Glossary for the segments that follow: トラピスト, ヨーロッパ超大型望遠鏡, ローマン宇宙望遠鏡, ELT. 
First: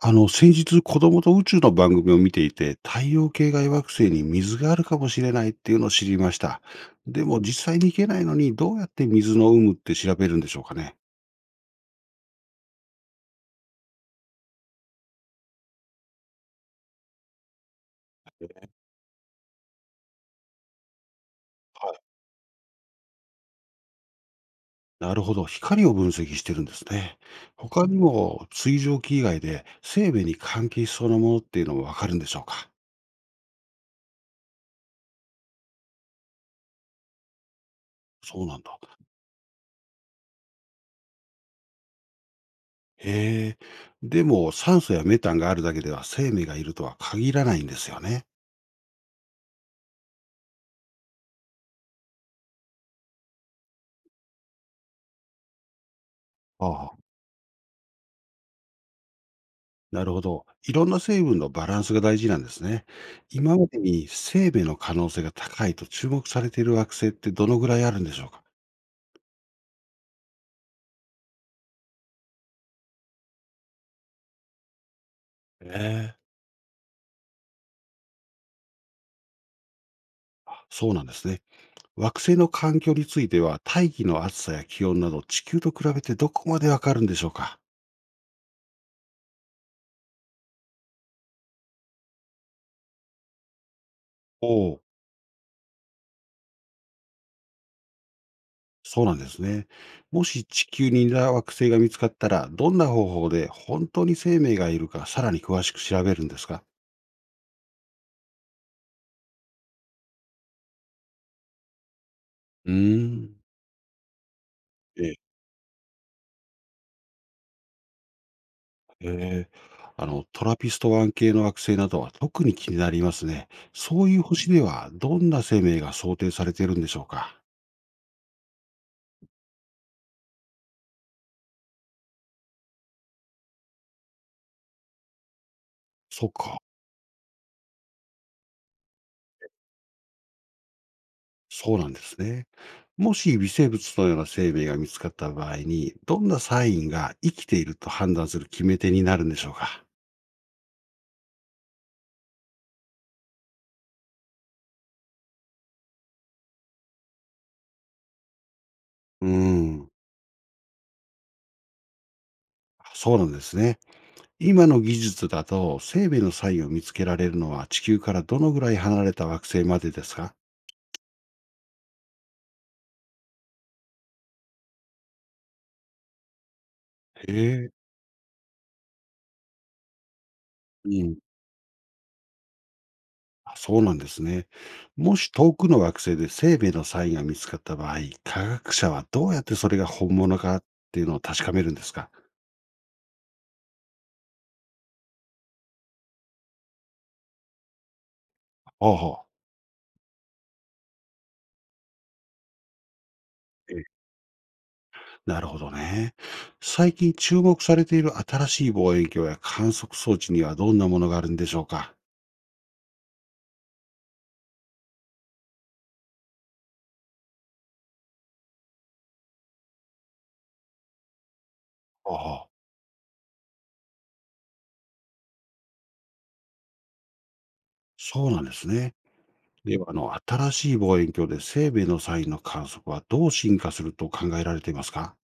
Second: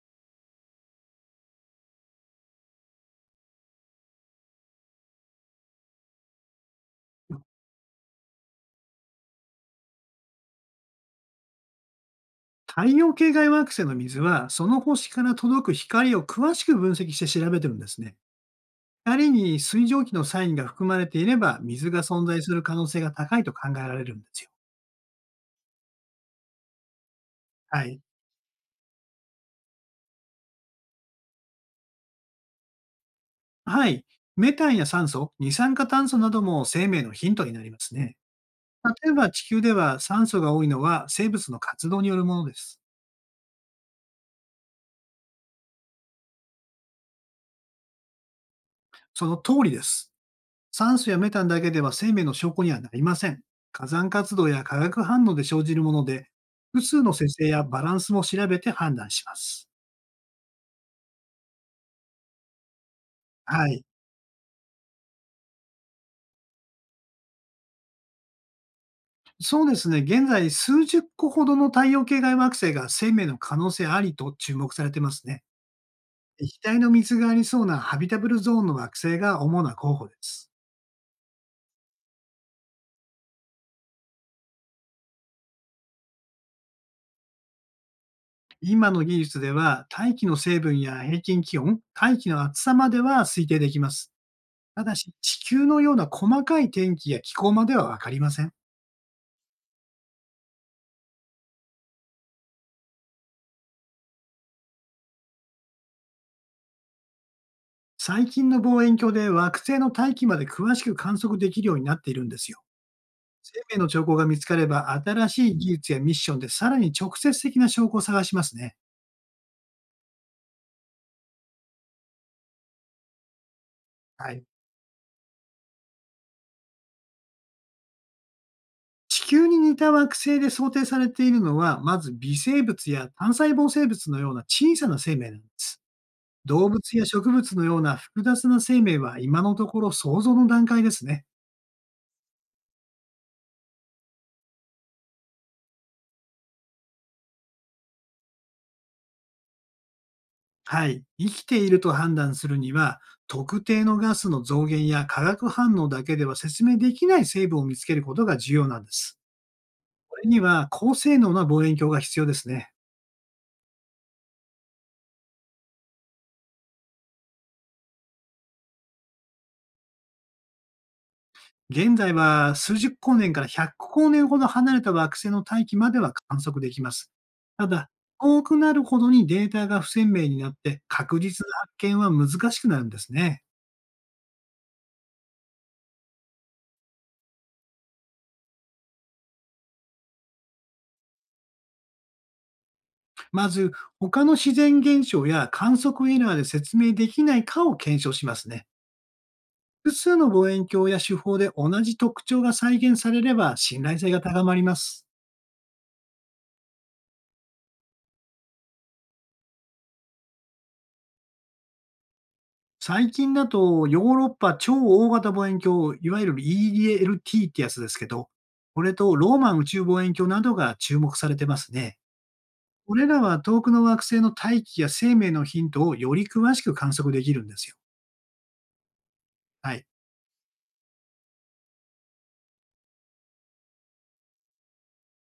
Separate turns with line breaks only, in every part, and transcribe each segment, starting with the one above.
先日子供と宇宙の番組を見ていて、太陽系外惑星に水があるかもしれないっていうのを知りました。でも実際に行けないのに、どうやって水の有無って調べるんでしょうかね。
太陽系外惑星の水は、その星から届く光を詳しく分析して調べてるんですね。光に水蒸気のサインが含まれていれば、水
はい、
が存在する可能性が高いと考えられるんですよ。
なるほど。光を分析してるんですね。他
は
に
い。
も水蒸気以外で生命に関係しそうなものっていうのもわかるんでしょうか。
はい。メタンや酸素、二酸化炭素なども生命のヒントになりますね。
そうなんだ。
例えば地球では酸素が多いのは生物の活動によるものです。
へえ。でも酸素やメタンがあるだけでは生命がいるとは限らないんですよね。
その通りです。酸素やメタンだけでは生命の証拠にはなりません。火山活動や化学反応で生じるもので、複
あ
数
あ、
の生成やバランスも調べて判断します。
なるほど。いろんな成分のバランスが大事なんですね。今
は
まで
い。
に生命の可能性が高いと注目されている惑星ってどのぐらいあるんでしょうか？
そうですね。現在、数十個ほどの太陽系外惑星が生命の可能性ありと注目されてますね。
ええ、
液体の水がありそうなハビタブルゾーンの惑星が主な候補です。
そうなんですね。惑星の環境については、大気の暑さや気温など、地球と比べてどこまでわかるんでしょうか？
今の技術では、大気の成分や平均気温、大気の厚さまでは推定できます。
おお、
ただし、地球のような細かい天気や気候まではわかりません。
そうなんですね。もし地球に似た惑星が見つかったら、どんな方法で本当に生命がいるか、さらに詳しく調べるんですか？
最近の望遠鏡で惑星の大気まで詳しく観測できるようになっているんですよ。
うーん。
生命の兆候が見つかれば、
ええ、
新しい技術やミッションでさらに直接的な証拠を探しますね。
ええ、トラピストン系の惑星などは特に気になりますね。そういう
はい。
星ではどんな生命が想定されているんでしょうか。
地球に似た惑星で想定されているのは、まず微生物や単細胞生物のような小さな生命なんです。
そっか、
動物や植物のような複雑な生命は今のところ想像の段階ですね。
そうなんですね。もし微生物のような生命が見つかった場合に、どんなサインが生きていると判断する決め手になるんでしょうか。
はい。生きていると判断するには、特定のガスの増減や化学反応だけでは説明できない成分を見つけることが重要なんです。
うーん、
これには高性能な望遠鏡が必要ですね。
そうなんですね。今の技術だと生命のサインを見つけられるのは地球からどのぐらい離れた惑星までですか？
現在は数十光年から100光年ほど離れた惑星の大気までは観測できます。
へ
た
え。
だ、遠くなるほどにデータが不鮮明になって
うん。
確実な発見は難しくなるんですね。
あ、そうなんですね。もし遠くの惑星で生命のサインが見つかった場合、科学者はどうやってそれが本物かっていうのを確かめるんですか？
まず、他の自然現象や観測エラーで説明できないかを検証しますね。
ほうほう。
複数の望遠鏡や手法で同じ特徴が再現されれば信
え
頼
え、
性が高まります。
なるほどね。最近注目されている新しい望遠鏡や観測装置にはどんなものがあるんでしょうか？
最近だとヨーロッパ超大型望遠鏡、いわゆる ELT ってやつですけど、これとローマン宇宙望遠鏡などが注目されてますね。
う。ほうほう。
これらは遠くの惑星の大気や生命のヒントをより詳しく観測できるんですよ。
そうなんですね。
は
で
い。
は、新しい望遠鏡で生命のサインの観測はどう進化すると考えられていますか？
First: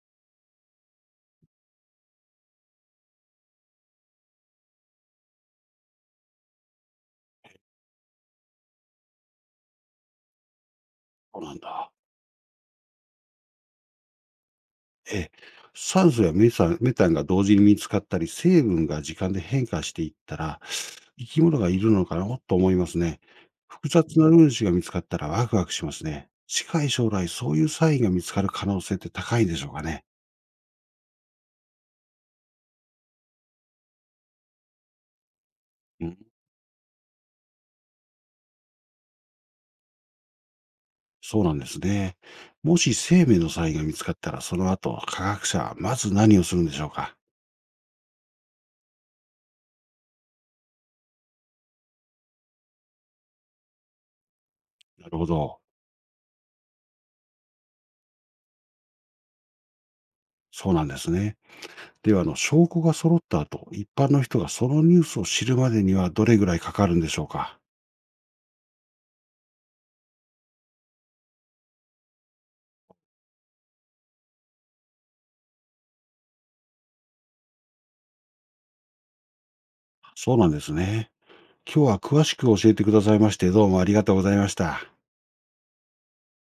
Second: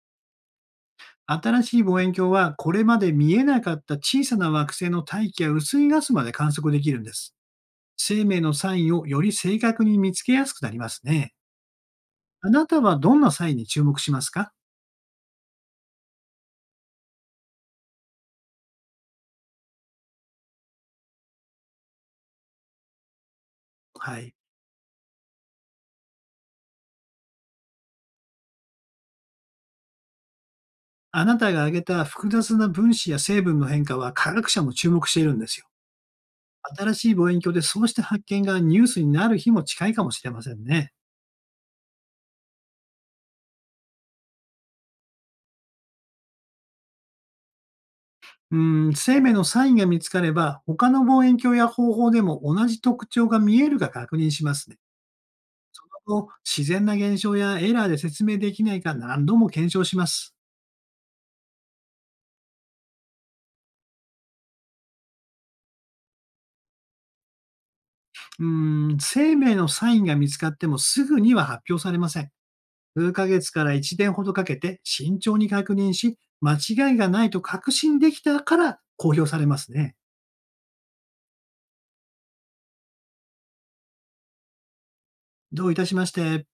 新しい望遠鏡はこれまで見えなかった小さな惑星の大気や薄いガスまで観測できるんです。生命のサインをより正確に見つけやすくなりますね。
そうなんだ。
あなたはどんなサインに注目しますか？
ええ、酸素やメサメタンが同時に見つかったり、成分が時間で変化していったら、生き物がいるのかなと思いますね。複
は
雑な
い。
分子が見つかったらワクワクしますね。近い将来、そういうサインが見つかる可能性って高いんでしょうかね。
あなたが挙げた複雑な分子や成分の変化は科学者も注目しているんですよ。
うん、
新しい望遠鏡でそうした発見がニュースになる日も近いかもしれませんね。
そうなんですね。もし生命のサインが見つかったら、その後、科学者はまず何をするんでしょうか。
うん、生命のサインが見つかれば、他の望遠鏡や方法でも同じ特徴が見えるか確認しますね。
なるほど。
今後自然な現象やエラーで説明できないか何度も検証します。
そうなんですね。では、証拠が揃った後、一般の人がそのニュースを知るまでにはどれぐらいかかるんでしょうか。
うー生命のサインが見つかってもすぐには発表されません。数ヶ月から1年ほどかけて慎重に確認し、間違いがないと確信できたから公表されますね。
そうなんですね。今日は詳しく教えてくださいまして、どうもありがとうございました。
どういたしまして。